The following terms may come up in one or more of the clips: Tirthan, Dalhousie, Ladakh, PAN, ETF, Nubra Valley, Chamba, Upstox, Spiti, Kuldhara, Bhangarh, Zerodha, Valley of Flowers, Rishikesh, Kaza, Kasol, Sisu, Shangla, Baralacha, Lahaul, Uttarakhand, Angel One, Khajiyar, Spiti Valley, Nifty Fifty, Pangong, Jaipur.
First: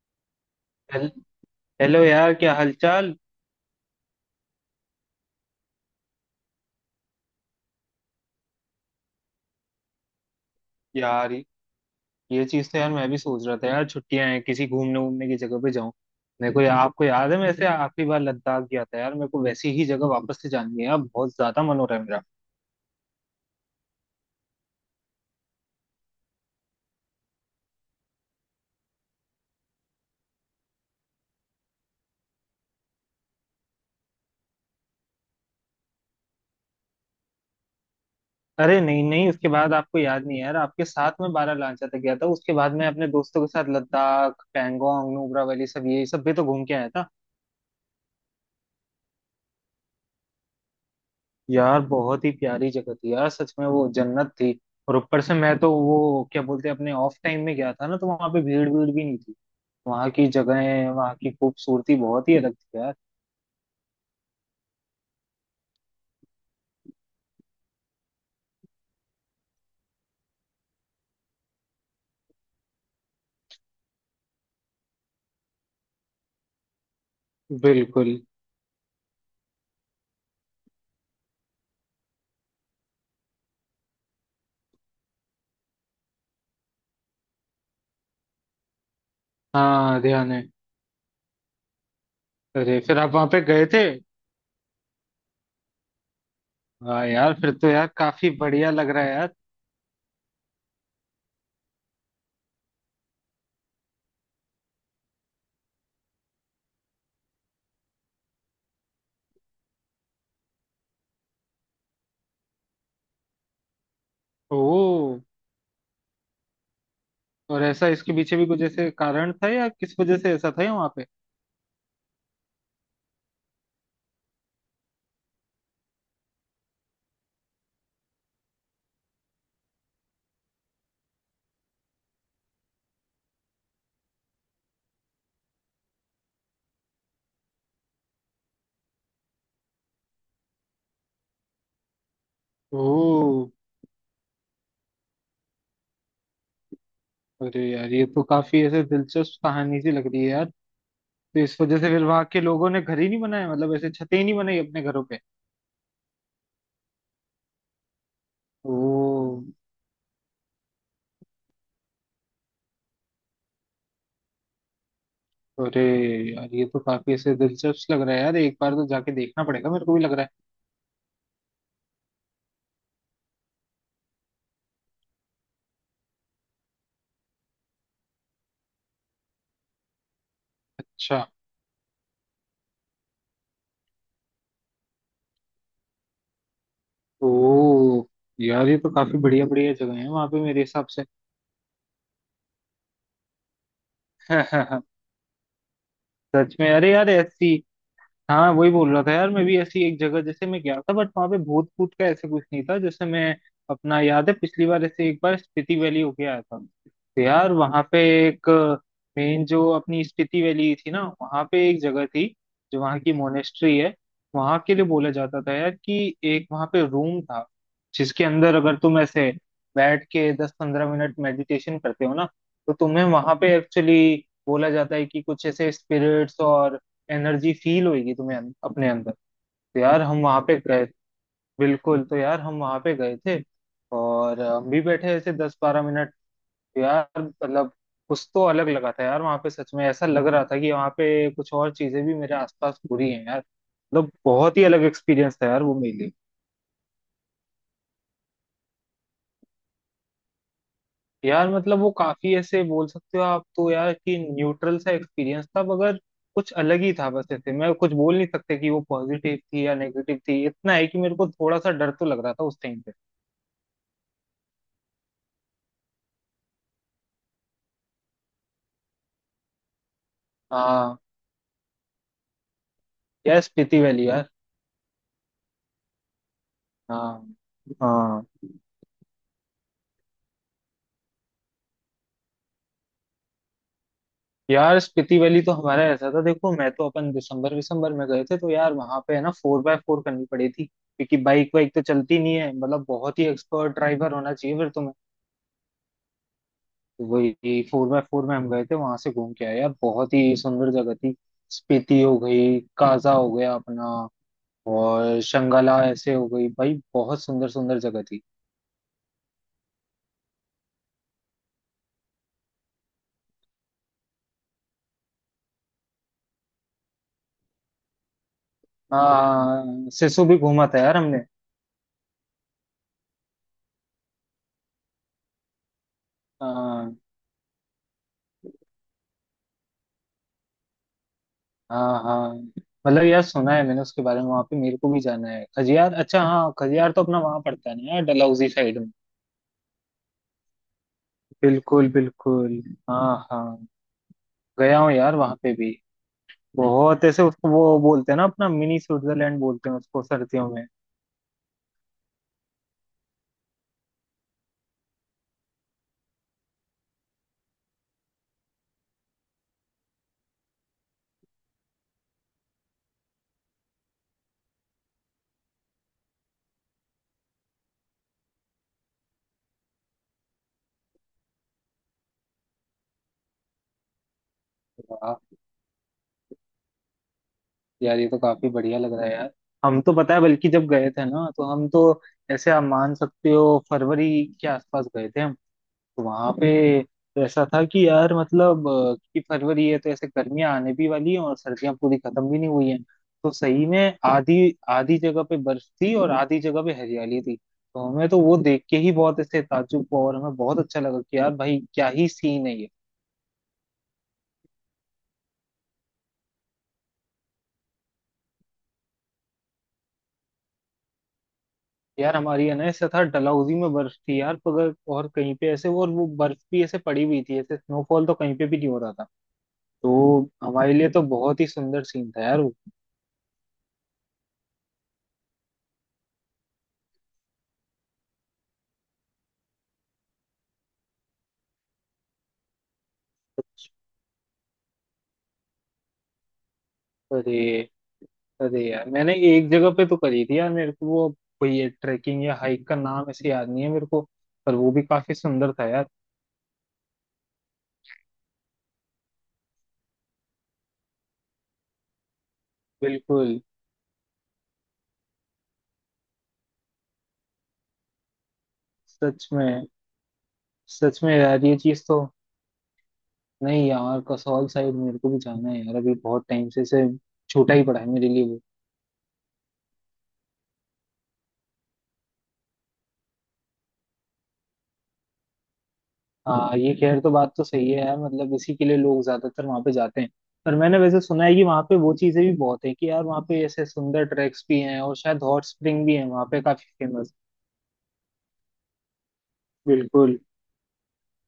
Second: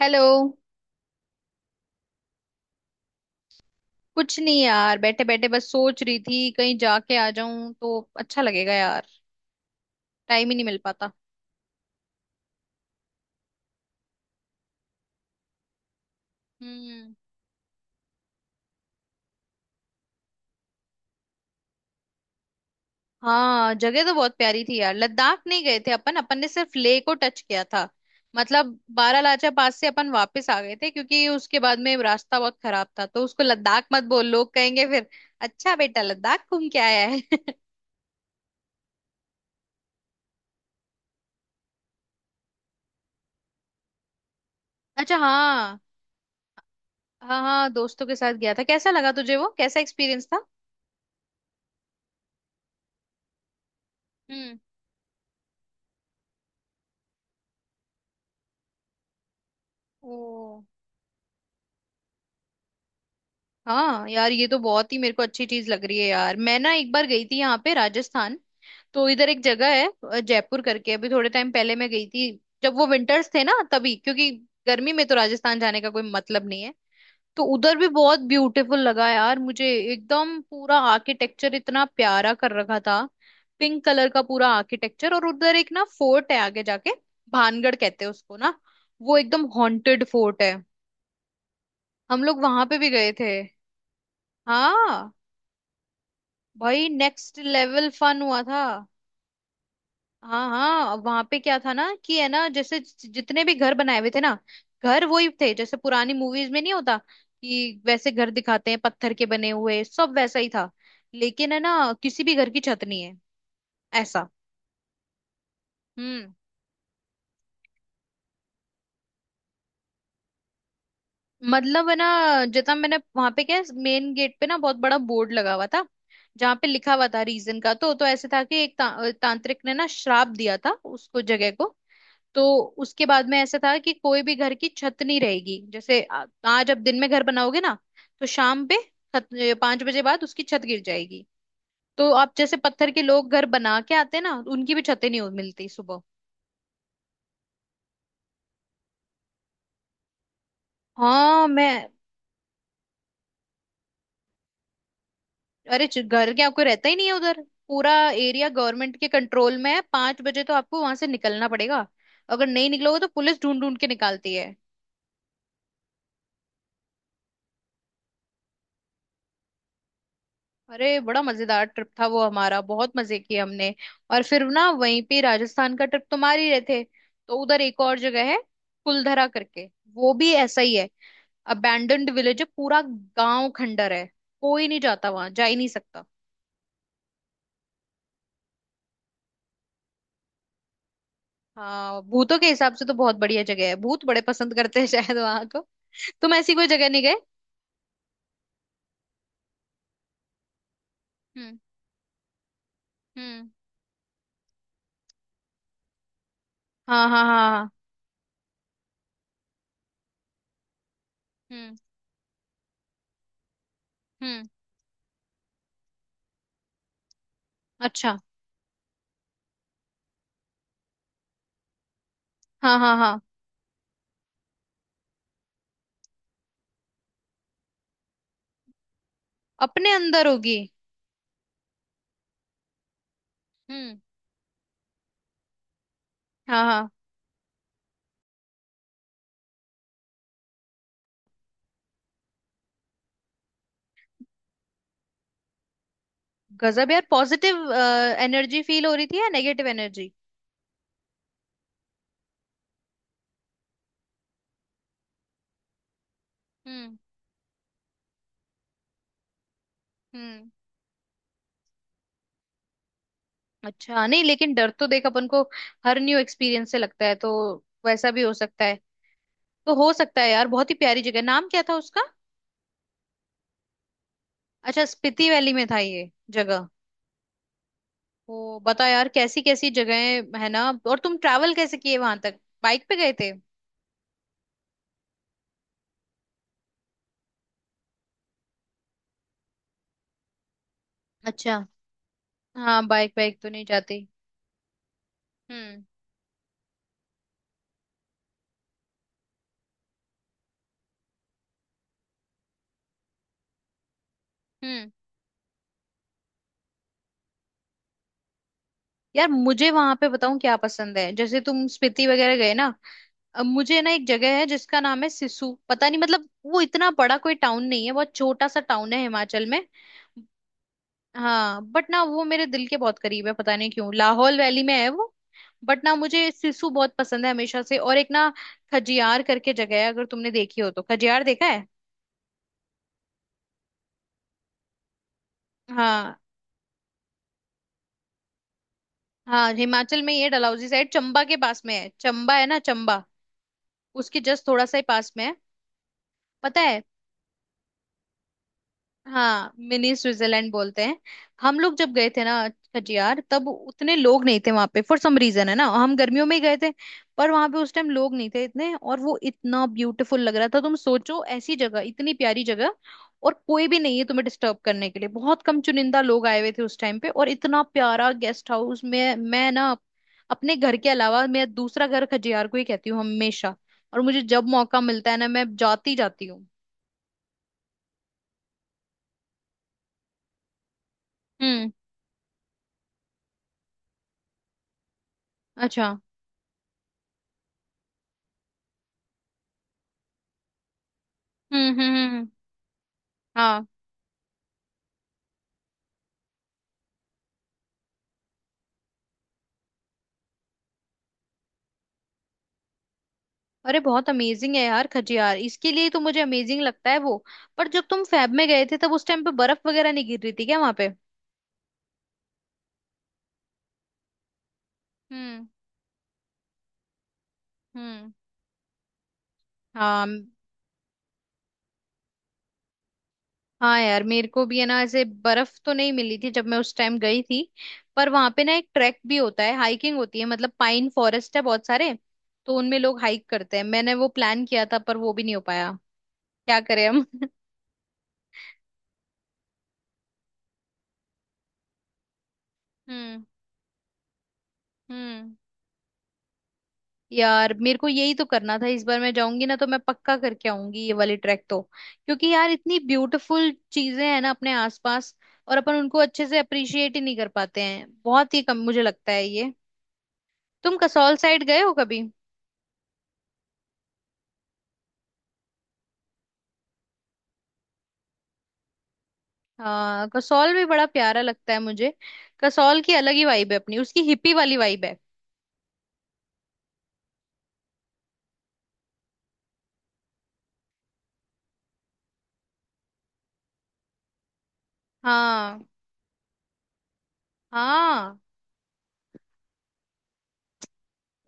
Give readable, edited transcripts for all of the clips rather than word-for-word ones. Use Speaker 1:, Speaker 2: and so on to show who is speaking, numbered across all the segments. Speaker 1: Hello.
Speaker 2: हेल- hello यार, क्या हालचाल।
Speaker 1: कुछ नहीं यार, बैठे बैठे बस सोच रही थी कहीं जाके आ जाऊं तो अच्छा लगेगा यार। टाइम ही नहीं मिल पाता।
Speaker 2: यार ये चीज तो यार मैं भी सोच रहा था यार, छुट्टियां हैं, किसी घूमने घूमने की जगह पे जाऊं। मेरे को आपको
Speaker 1: हम्म।
Speaker 2: याद है, मैं ऐसे आखिरी बार लद्दाख गया था यार, मेरे को वैसी ही जगह वापस से जानी है, अब बहुत ज्यादा मन हो रहा है मेरा।
Speaker 1: हाँ जगह तो बहुत प्यारी थी यार, लद्दाख नहीं गए थे अपन अपन ने सिर्फ लेह को टच किया था। मतलब बारालाचा पास से अपन वापस आ गए थे क्योंकि उसके बाद में रास्ता बहुत खराब था, तो उसको लद्दाख मत बोल, लोग कहेंगे फिर। अच्छा, बेटा लद्दाख घूम के आया है।
Speaker 2: अरे नहीं नहीं, उसके बाद आपको याद नहीं है यार, आपके साथ में बारह लांचा तक गया था, उसके बाद मैं अपने दोस्तों के साथ लद्दाख, पैंगोंग,
Speaker 1: अच्छा
Speaker 2: नुब्रा वैली,
Speaker 1: हाँ।
Speaker 2: सब ये सब भी तो घूम के आया था।
Speaker 1: हाँ हाँ, दोस्तों के साथ गया था, कैसा लगा तुझे? वो कैसा एक्सपीरियंस था?
Speaker 2: यार बहुत ही प्यारी जगह थी यार, सच में वो जन्नत थी।
Speaker 1: हम्म।
Speaker 2: और ऊपर से मैं तो, वो क्या बोलते हैं, अपने ऑफ टाइम में गया था ना, तो वहां पे भीड़ भीड़ भी नहीं थी। वहाँ की
Speaker 1: ओ।
Speaker 2: जगहें, वहाँ की खूबसूरती बहुत ही अलग थी यार।
Speaker 1: हाँ यार, ये तो बहुत ही मेरे को अच्छी चीज लग रही है यार। मैं ना एक बार गई थी यहाँ पे राजस्थान, तो इधर एक जगह है, जयपुर करके। अभी थोड़े टाइम पहले मैं गई थी, जब वो विंटर्स थे ना तभी, क्योंकि गर्मी में तो राजस्थान जाने का कोई मतलब नहीं है। तो उधर भी
Speaker 2: बिल्कुल।
Speaker 1: बहुत ब्यूटीफुल लगा यार मुझे। एकदम पूरा आर्किटेक्चर इतना प्यारा कर रखा था। पिंक कलर का पूरा आर्किटेक्चर, और उधर एक ना फोर्ट है आगे जाके, भानगढ़ कहते हैं उसको ना। वो एकदम
Speaker 2: हाँ
Speaker 1: हॉन्टेड
Speaker 2: ध्यान
Speaker 1: फोर्ट
Speaker 2: है।
Speaker 1: है। हम लोग वहां पे
Speaker 2: अरे,
Speaker 1: भी
Speaker 2: फिर आप
Speaker 1: गए
Speaker 2: वहां
Speaker 1: थे।
Speaker 2: पे गए थे।
Speaker 1: हाँ। भाई
Speaker 2: हाँ यार,
Speaker 1: नेक्स्ट
Speaker 2: फिर तो यार
Speaker 1: लेवल फन
Speaker 2: काफी
Speaker 1: हुआ था।
Speaker 2: बढ़िया लग रहा है यार।
Speaker 1: हाँ हाँ, वहां पे क्या था ना कि है ना, जैसे जितने भी घर बनाए हुए थे ना, घर वही थे जैसे पुरानी मूवीज में नहीं होता कि वैसे घर दिखाते हैं, पत्थर के बने हुए, सब वैसा ही था। लेकिन है ना, किसी भी घर की छत नहीं है, ऐसा।
Speaker 2: ओ,
Speaker 1: हम्म।
Speaker 2: और ऐसा इसके पीछे भी कुछ ऐसे कारण था, या किस वजह से ऐसा था या वहां पे।
Speaker 1: मतलब है ना, जितना मैंने वहां पे क्या मेन गेट पे ना बहुत बड़ा बोर्ड लगा हुआ था जहाँ पे लिखा हुआ था रीजन का, तो ऐसे था कि एक तांत्रिक ने ना श्राप दिया था उसको जगह को। तो उसके बाद में ऐसा था कि कोई भी घर की छत नहीं रहेगी। जैसे आज आप दिन में घर बनाओगे ना, तो शाम पे, छत, पांच बजे बाद उसकी छत गिर जाएगी। तो आप जैसे
Speaker 2: ओ।
Speaker 1: पत्थर के लोग घर बना के आते हैं ना, उनकी भी छतें नहीं हो- मिलती सुबह।
Speaker 2: अरे यार, ये तो काफी ऐसे दिलचस्प कहानी सी लग रही है यार। तो
Speaker 1: हाँ
Speaker 2: इस
Speaker 1: मैं,
Speaker 2: वजह से फिर वहां के लोगों ने घर ही नहीं बनाया, मतलब ऐसे छतें ही नहीं बनाई अपने घरों पे।
Speaker 1: अरे घर क्या, कोई रहता ही नहीं है उधर। पूरा एरिया गवर्नमेंट के
Speaker 2: ओ।
Speaker 1: कंट्रोल में है, पांच बजे तो आपको वहां से निकलना पड़ेगा। अगर नहीं निकलोगे तो पुलिस ढूंढ ढूंढ के निकालती है।
Speaker 2: अरे यार, ये तो काफी ऐसे दिलचस्प लग रहा है यार, एक बार तो जाके देखना पड़ेगा, मेरे को भी लग रहा है।
Speaker 1: अरे बड़ा मजेदार ट्रिप था वो हमारा, बहुत मजे किए हमने। और फिर ना वहीं पे राजस्थान का ट्रिप तो मार ही रहे थे, तो उधर एक और जगह है, कुलधरा करके। वो भी ऐसा ही है।
Speaker 2: अच्छा।
Speaker 1: अबैंडन्ड विलेज है, पूरा गांव खंडर है। कोई नहीं जाता, वहां जा ही नहीं सकता।
Speaker 2: ओ, यार ये तो काफी बढ़िया बढ़िया जगह है वहां पे मेरे हिसाब से।
Speaker 1: हाँ भूतों के हिसाब से तो बहुत बढ़िया जगह है, भूत बड़े पसंद करते हैं शायद वहां को। तुम ऐसी
Speaker 2: सच
Speaker 1: कोई
Speaker 2: में,
Speaker 1: जगह
Speaker 2: अरे
Speaker 1: नहीं
Speaker 2: यार
Speaker 1: गए?
Speaker 2: ऐसी। हाँ, वही बोल रहा था यार, मैं भी ऐसी एक जगह जैसे मैं गया था, बट वहां पे
Speaker 1: हम्म।
Speaker 2: भूत भूत का ऐसा कुछ नहीं था। जैसे मैं,
Speaker 1: हम्म।
Speaker 2: अपना याद है पिछली बार ऐसे एक बार स्पीति वैली होके आया था।
Speaker 1: हाँ
Speaker 2: तो
Speaker 1: हाँ हाँ
Speaker 2: यार
Speaker 1: हाँ।
Speaker 2: वहां पे एक, मेन जो अपनी स्पीति वैली थी ना, वहां पे
Speaker 1: हम्म।
Speaker 2: एक जगह थी, जो वहां की मोनेस्ट्री है।
Speaker 1: हम्म।
Speaker 2: वहां के लिए बोला जाता था यार, कि एक वहां पे रूम था,
Speaker 1: अच्छा।
Speaker 2: जिसके अंदर अगर तुम ऐसे बैठ के 10-15 मिनट मेडिटेशन करते हो ना, तो
Speaker 1: हाँ हाँ
Speaker 2: तुम्हें
Speaker 1: हाँ,
Speaker 2: वहां पे एक्चुअली बोला जाता है कि कुछ ऐसे स्पिरिट्स और एनर्जी फील होगी तुम्हें अपने अंदर। तो
Speaker 1: अपने
Speaker 2: यार हम
Speaker 1: अंदर
Speaker 2: वहां
Speaker 1: होगी।
Speaker 2: पे गए, बिल्कुल, तो यार हम वहां पे गए थे।
Speaker 1: हम्म।
Speaker 2: और हम भी बैठे ऐसे 10-12 मिनट।
Speaker 1: हाँ
Speaker 2: तो
Speaker 1: हाँ।
Speaker 2: यार मतलब कुछ तो अलग लगा था यार वहां पे, सच में ऐसा लग रहा था कि वहां पे कुछ और चीजें भी मेरे आसपास हो रही हैं यार, मतलब बहुत ही अलग एक्सपीरियंस था यार वो मेरे लिए।
Speaker 1: गजब यार, पॉजिटिव एनर्जी फील हो रही थी या नेगेटिव एनर्जी?
Speaker 2: यार मतलब वो काफी ऐसे बोल सकते हो आप तो यार, कि न्यूट्रल सा एक्सपीरियंस था, मगर कुछ अलग ही
Speaker 1: हम्म।
Speaker 2: था, बस ऐसे मैं कुछ बोल नहीं सकते कि वो पॉजिटिव थी या नेगेटिव थी,
Speaker 1: हम्म।
Speaker 2: इतना है कि मेरे को थोड़ा सा डर तो लग रहा था उस टाइम।
Speaker 1: अच्छा नहीं, लेकिन डर तो देख अपन को हर न्यू एक्सपीरियंस से लगता है, तो वैसा भी हो सकता है। तो हो सकता है यार, बहुत ही
Speaker 2: हाँ।
Speaker 1: प्यारी जगह। नाम क्या था उसका?
Speaker 2: यार स्पीति वैली यार।
Speaker 1: अच्छा, स्पीति वैली में था ये जगह।
Speaker 2: हाँ। हाँ।
Speaker 1: ओ बता यार, कैसी कैसी जगहें है ना। और तुम ट्रैवल कैसे किए? वहां तक बाइक पे गए थे?
Speaker 2: यार स्पीति वैली तो हमारा ऐसा था, देखो मैं तो, अपन दिसंबर दिसंबर में गए थे, तो यार वहां पे है ना फोर बाय फोर करनी पड़ी थी, क्योंकि बाइक
Speaker 1: अच्छा।
Speaker 2: वाइक तो चलती नहीं है, मतलब
Speaker 1: हाँ, बाइक
Speaker 2: बहुत ही
Speaker 1: बाइक तो नहीं
Speaker 2: एक्सपर्ट
Speaker 1: जाती।
Speaker 2: ड्राइवर होना चाहिए फिर तुम्हें।
Speaker 1: हम्म।
Speaker 2: तो वही फोर बाय फोर में हम गए थे, वहां से घूम के आए यार, बहुत ही सुंदर जगह थी। स्पीति हो गई, काजा हो गया अपना,
Speaker 1: हम्म।
Speaker 2: और शंगला ऐसे हो गई, भाई बहुत सुंदर सुंदर जगह थी।
Speaker 1: यार मुझे वहां पे बताऊं क्या पसंद है, जैसे तुम स्पीति वगैरह गए ना, अब मुझे ना एक जगह है जिसका नाम है सिसु, पता नहीं मतलब, वो इतना बड़ा कोई टाउन नहीं है, बहुत छोटा सा टाउन है हिमाचल में।
Speaker 2: हाँ सिसु भी घूमा था यार हमने।
Speaker 1: हाँ, बट ना वो मेरे दिल के बहुत करीब है पता नहीं क्यों, लाहौल वैली में है वो। बट ना मुझे सिसु बहुत
Speaker 2: हाँ।
Speaker 1: पसंद है हमेशा से। और एक ना, खजियार करके जगह है, अगर तुमने देखी हो तो। खजियार देखा है?
Speaker 2: हाँ हाँ, मतलब यार सुना है मैंने उसके बारे में, वहां पे मेरे को भी जाना है खजियार।
Speaker 1: हाँ
Speaker 2: अच्छा हाँ, खजियार तो अपना वहां पड़ता है ना यार, डलहौजी साइड में।
Speaker 1: हाँ, हिमाचल में ये डलहौजी साइड, चंबा के पास में है।
Speaker 2: बिल्कुल
Speaker 1: चंबा है ना
Speaker 2: बिल्कुल।
Speaker 1: चंबा,
Speaker 2: हाँ हाँ।
Speaker 1: उसके जस्ट थोड़ा सा
Speaker 2: गया
Speaker 1: ही
Speaker 2: हूँ
Speaker 1: पास
Speaker 2: यार
Speaker 1: में है।
Speaker 2: वहां पे भी,
Speaker 1: पता है।
Speaker 2: बहुत ऐसे उसको वो बोलते हैं ना अपना, मिनी स्विट्जरलैंड
Speaker 1: हाँ
Speaker 2: बोलते हैं
Speaker 1: मिनी
Speaker 2: उसको सर्दियों
Speaker 1: स्विट्जरलैंड
Speaker 2: में।
Speaker 1: बोलते हैं। हम लोग जब गए थे ना खजियार, तब उतने लोग नहीं थे वहां पे, फॉर सम रीजन है ना, हम गर्मियों में ही गए थे। पर वहां पे उस टाइम लोग नहीं थे इतने, और वो इतना ब्यूटीफुल लग रहा था। तुम सोचो ऐसी जगह, इतनी प्यारी जगह, और कोई भी नहीं है तुम्हें डिस्टर्ब करने के लिए। बहुत कम चुनिंदा लोग आए हुए थे उस टाइम पे, और इतना प्यारा गेस्ट हाउस। में मैं ना अपने घर के अलावा मेरा दूसरा घर खजियार को ही कहती हूँ हमेशा। और मुझे जब मौका मिलता है
Speaker 2: वाह,
Speaker 1: ना मैं जाती जाती हूँ।
Speaker 2: यार ये तो काफी बढ़िया लग रहा है यार। हम तो पता है बल्कि जब गए थे ना, तो हम
Speaker 1: हम्म।
Speaker 2: तो ऐसे, आप मान सकते हो फरवरी के आसपास गए थे हम।
Speaker 1: अच्छा।
Speaker 2: वहां पे तो ऐसा था कि यार मतलब कि फरवरी है, तो ऐसे गर्मियां आने भी वाली हैं और सर्दियां
Speaker 1: हम्म। हम्म।
Speaker 2: पूरी
Speaker 1: हम्म।
Speaker 2: खत्म भी नहीं हुई हैं। तो
Speaker 1: हाँ।
Speaker 2: सही में आधी आधी जगह पे बर्फ थी और आधी जगह पे हरियाली थी। तो हमें तो वो देख के ही बहुत ऐसे ताज्जुब हुआ, और हमें बहुत अच्छा लगा कि यार भाई क्या ही सीन है ये।
Speaker 1: अरे बहुत अमेजिंग है यार खजियार, इसके लिए तो मुझे अमेजिंग लगता है वो। पर जब तुम फैब में गए थे तब उस टाइम पे बर्फ वगैरह नहीं गिर रही थी क्या वहां पे?
Speaker 2: यार हमारी है ना ऐसा था, डलहौजी में बर्फ थी यार, मगर और कहीं
Speaker 1: हम्म।
Speaker 2: पे ऐसे वो बर्फ भी ऐसे पड़ी हुई थी, ऐसे स्नोफॉल
Speaker 1: हम्म।
Speaker 2: तो कहीं पे भी नहीं हो रहा था।
Speaker 1: हाँ।
Speaker 2: तो हमारे लिए तो बहुत ही सुंदर सीन था यार वो।
Speaker 1: हाँ यार, मेरे को भी है ना ऐसे बर्फ तो नहीं मिली थी जब मैं उस टाइम गई थी। पर वहां पे ना एक ट्रैक भी होता है, हाइकिंग होती है, मतलब पाइन फॉरेस्ट है बहुत सारे, तो उनमें लोग हाइक करते हैं। मैंने वो प्लान किया था पर वो भी नहीं हो पाया। क्या करें हम।
Speaker 2: अरे। अरे यार, मैंने एक जगह पे तो करी थी यार, मेरे को वो कोई ये ट्रैकिंग या हाइक का नाम
Speaker 1: हम्म।
Speaker 2: ऐसे याद नहीं है मेरे को, पर वो भी काफी
Speaker 1: हम्म।
Speaker 2: सुंदर था यार।
Speaker 1: यार मेरे को यही तो करना था, इस बार मैं जाऊंगी ना तो मैं पक्का करके आऊंगी ये वाली ट्रैक तो, क्योंकि यार इतनी
Speaker 2: बिल्कुल।
Speaker 1: ब्यूटीफुल चीजें हैं ना अपने आसपास, और अपन उनको अच्छे से अप्रिशिएट ही नहीं कर पाते हैं, बहुत ही कम मुझे लगता है
Speaker 2: सच
Speaker 1: ये।
Speaker 2: में।
Speaker 1: तुम
Speaker 2: सच में
Speaker 1: कसौल साइड
Speaker 2: यार ये
Speaker 1: गए हो
Speaker 2: चीज
Speaker 1: कभी?
Speaker 2: तो, नहीं यार, कसौल साइड मेरे को भी जाना है यार, अभी बहुत टाइम से छूटा ही पड़ा है मेरे लिए वो।
Speaker 1: हाँ कसौल भी बड़ा प्यारा लगता है मुझे। कसौल की अलग ही वाइब है अपनी, उसकी हिप्पी वाली वाइब है।
Speaker 2: हाँ, ये खैर तो बात तो सही है यार, मतलब इसी के लिए लोग ज्यादातर वहाँ पे जाते हैं। पर मैंने वैसे सुना है कि वहाँ पे वो चीजें भी बहुत है, कि यार वहाँ पे ऐसे सुंदर ट्रैक्स भी हैं, और शायद हॉट
Speaker 1: हाँ।
Speaker 2: स्प्रिंग भी है वहाँ पे काफी फेमस।
Speaker 1: हाँ।
Speaker 2: बिल्कुल।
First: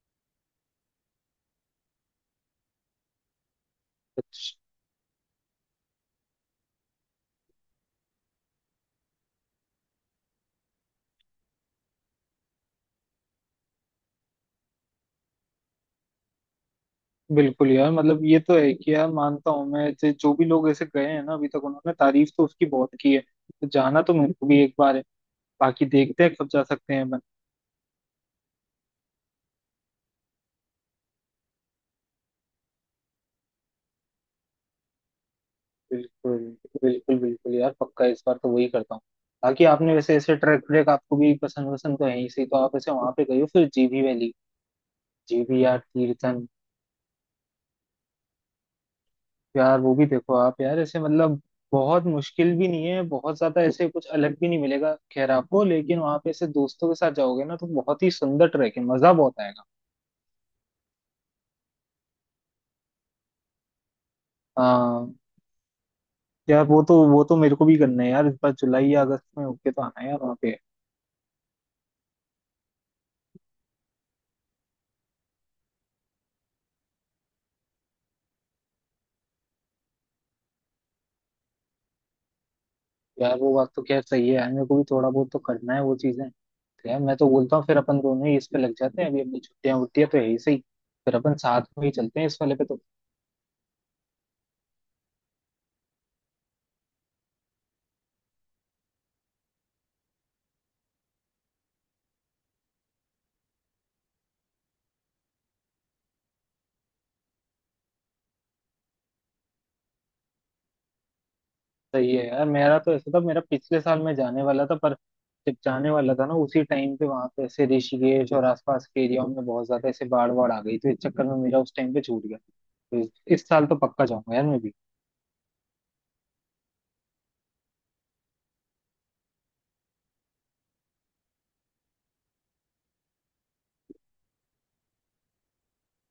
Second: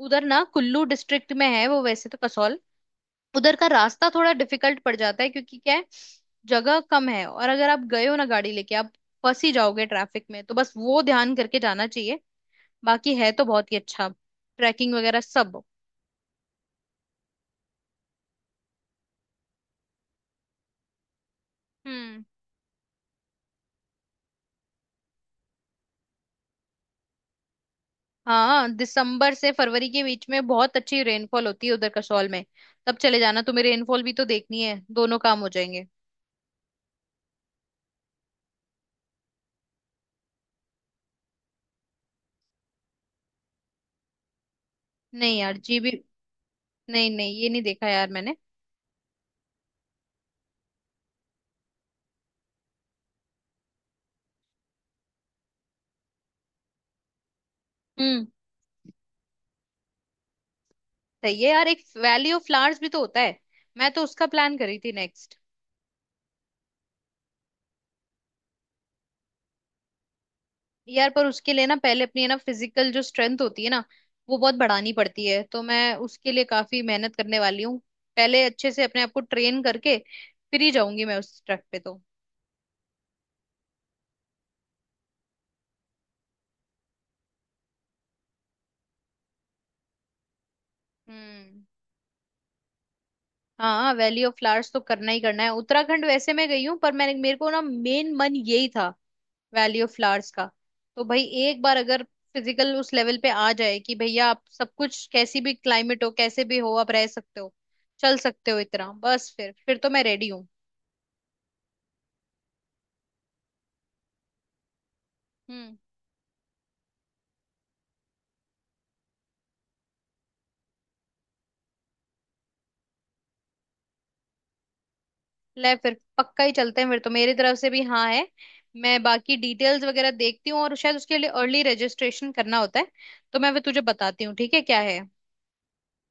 Speaker 1: उधर ना कुल्लू डिस्ट्रिक्ट में है वो वैसे तो, कसौल। उधर का रास्ता थोड़ा डिफिकल्ट पड़ जाता है, क्योंकि क्या है, जगह कम है, और अगर आप गए हो ना गाड़ी लेके, आप फंस ही जाओगे ट्रैफिक में, तो बस वो ध्यान करके जाना चाहिए। बाकी है तो बहुत ही अच्छा, ट्रैकिंग वगैरह सब।
Speaker 2: बिल्कुल यार, मतलब ये तो है कि यार मानता हूँ मैं, जो भी लोग ऐसे गए हैं ना अभी तक, उन्होंने
Speaker 1: हम्म।
Speaker 2: तारीफ तो उसकी बहुत की है। तो जाना तो मेरे को भी एक बार है, बाकी देखते हैं कब जा सकते हैं अपन।
Speaker 1: हाँ दिसंबर से फरवरी के बीच में बहुत अच्छी रेनफॉल होती है उधर कसौल में। तब चले जाना, तुम्हें रेनफॉल भी तो देखनी है, दोनों काम हो जाएंगे।
Speaker 2: बिल्कुल। बिल्कुल यार पक्का, इस बार तो वही करता हूँ। बाकी आपने वैसे ऐसे ट्रैक ट्रैक आपको भी पसंद पसंद तो है ही, सही तो आप ऐसे वहां पे गए हो फिर जीभी वैली।
Speaker 1: नहीं यार
Speaker 2: जीभी
Speaker 1: जी
Speaker 2: यार,
Speaker 1: भी,
Speaker 2: तीर्थन।
Speaker 1: नहीं नहीं ये नहीं देखा यार मैंने।
Speaker 2: यार वो भी देखो आप यार, ऐसे मतलब बहुत मुश्किल भी नहीं है, बहुत ज्यादा ऐसे कुछ अलग भी नहीं मिलेगा खैर आपको, लेकिन वहां पे ऐसे दोस्तों के साथ जाओगे ना, तो बहुत ही
Speaker 1: हम्म।
Speaker 2: सुंदर ट्रैक है, मजा बहुत आएगा।
Speaker 1: सही है यार, एक वैली ऑफ फ्लावर्स भी तो होता है, मैं तो उसका प्लान करी थी
Speaker 2: हाँ
Speaker 1: नेक्स्ट।
Speaker 2: यार, वो तो मेरे को भी करना है यार, इस बार जुलाई या अगस्त में होके तो आना है यार वहाँ पे।
Speaker 1: यार पर उसके लिए ना पहले अपनी है ना फिजिकल जो स्ट्रेंथ होती है ना, वो बहुत बढ़ानी पड़ती है, तो मैं उसके लिए काफी मेहनत करने वाली हूँ। पहले अच्छे से अपने आप को ट्रेन करके फिर ही जाऊंगी मैं उस ट्रैक पे तो।
Speaker 2: यार वो बात तो खैर सही है यार, मेरे को भी थोड़ा बहुत तो करना है वो चीजें। तो यार मैं तो बोलता हूँ फिर, अपन दोनों ही इस पे लग जाते हैं, अभी अपनी छुट्टियां वुट्टियां तो है ही सही। फिर अपन साथ
Speaker 1: हम्म।
Speaker 2: में ही चलते हैं इस वाले पे तो।
Speaker 1: हाँ, वैली ऑफ फ्लावर्स तो करना ही करना है। उत्तराखंड वैसे मैं गई हूँ, पर मैंने मेरे को ना मेन मन यही था, वैली ऑफ फ्लावर्स का। तो भाई एक बार अगर फिजिकल उस लेवल पे आ जाए कि भैया आप सब कुछ, कैसी भी क्लाइमेट हो, कैसे भी हो, आप रह सकते हो, चल सकते हो, इतना बस, फिर तो मैं रेडी हूँ।
Speaker 2: सही है यार, मेरा तो ऐसा था, मेरा पिछले साल में जाने वाला था, पर जब
Speaker 1: हम्म।
Speaker 2: जाने वाला था ना, उसी टाइम पे वहां पे ऐसे ऋषिकेश और आसपास के एरियाओं में बहुत ज्यादा ऐसे बाढ़ वाड़ आ गई, तो इस चक्कर में मेरा उस टाइम पे छूट गया, तो इस साल तो पक्का जाऊंगा यार मैं भी।
Speaker 1: ले फिर पक्का ही चलते हैं फिर, तो मेरी तरफ से भी हाँ है। मैं बाकी डिटेल्स वगैरह देखती हूँ, और शायद उसके लिए अर्ली रजिस्ट्रेशन करना होता है, तो मैं फिर तुझे बताती हूँ ठीक है क्या? है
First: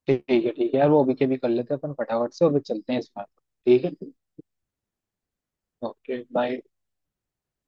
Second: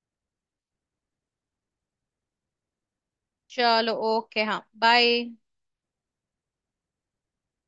Speaker 2: ठीक है। ठीक है यार, वो अभी के भी कर लेते हैं अपन फटाफट से, और फिर चलते हैं इस बार। ठीक है।
Speaker 1: चलो ओके, हाँ बाय।
Speaker 2: Okay, bye.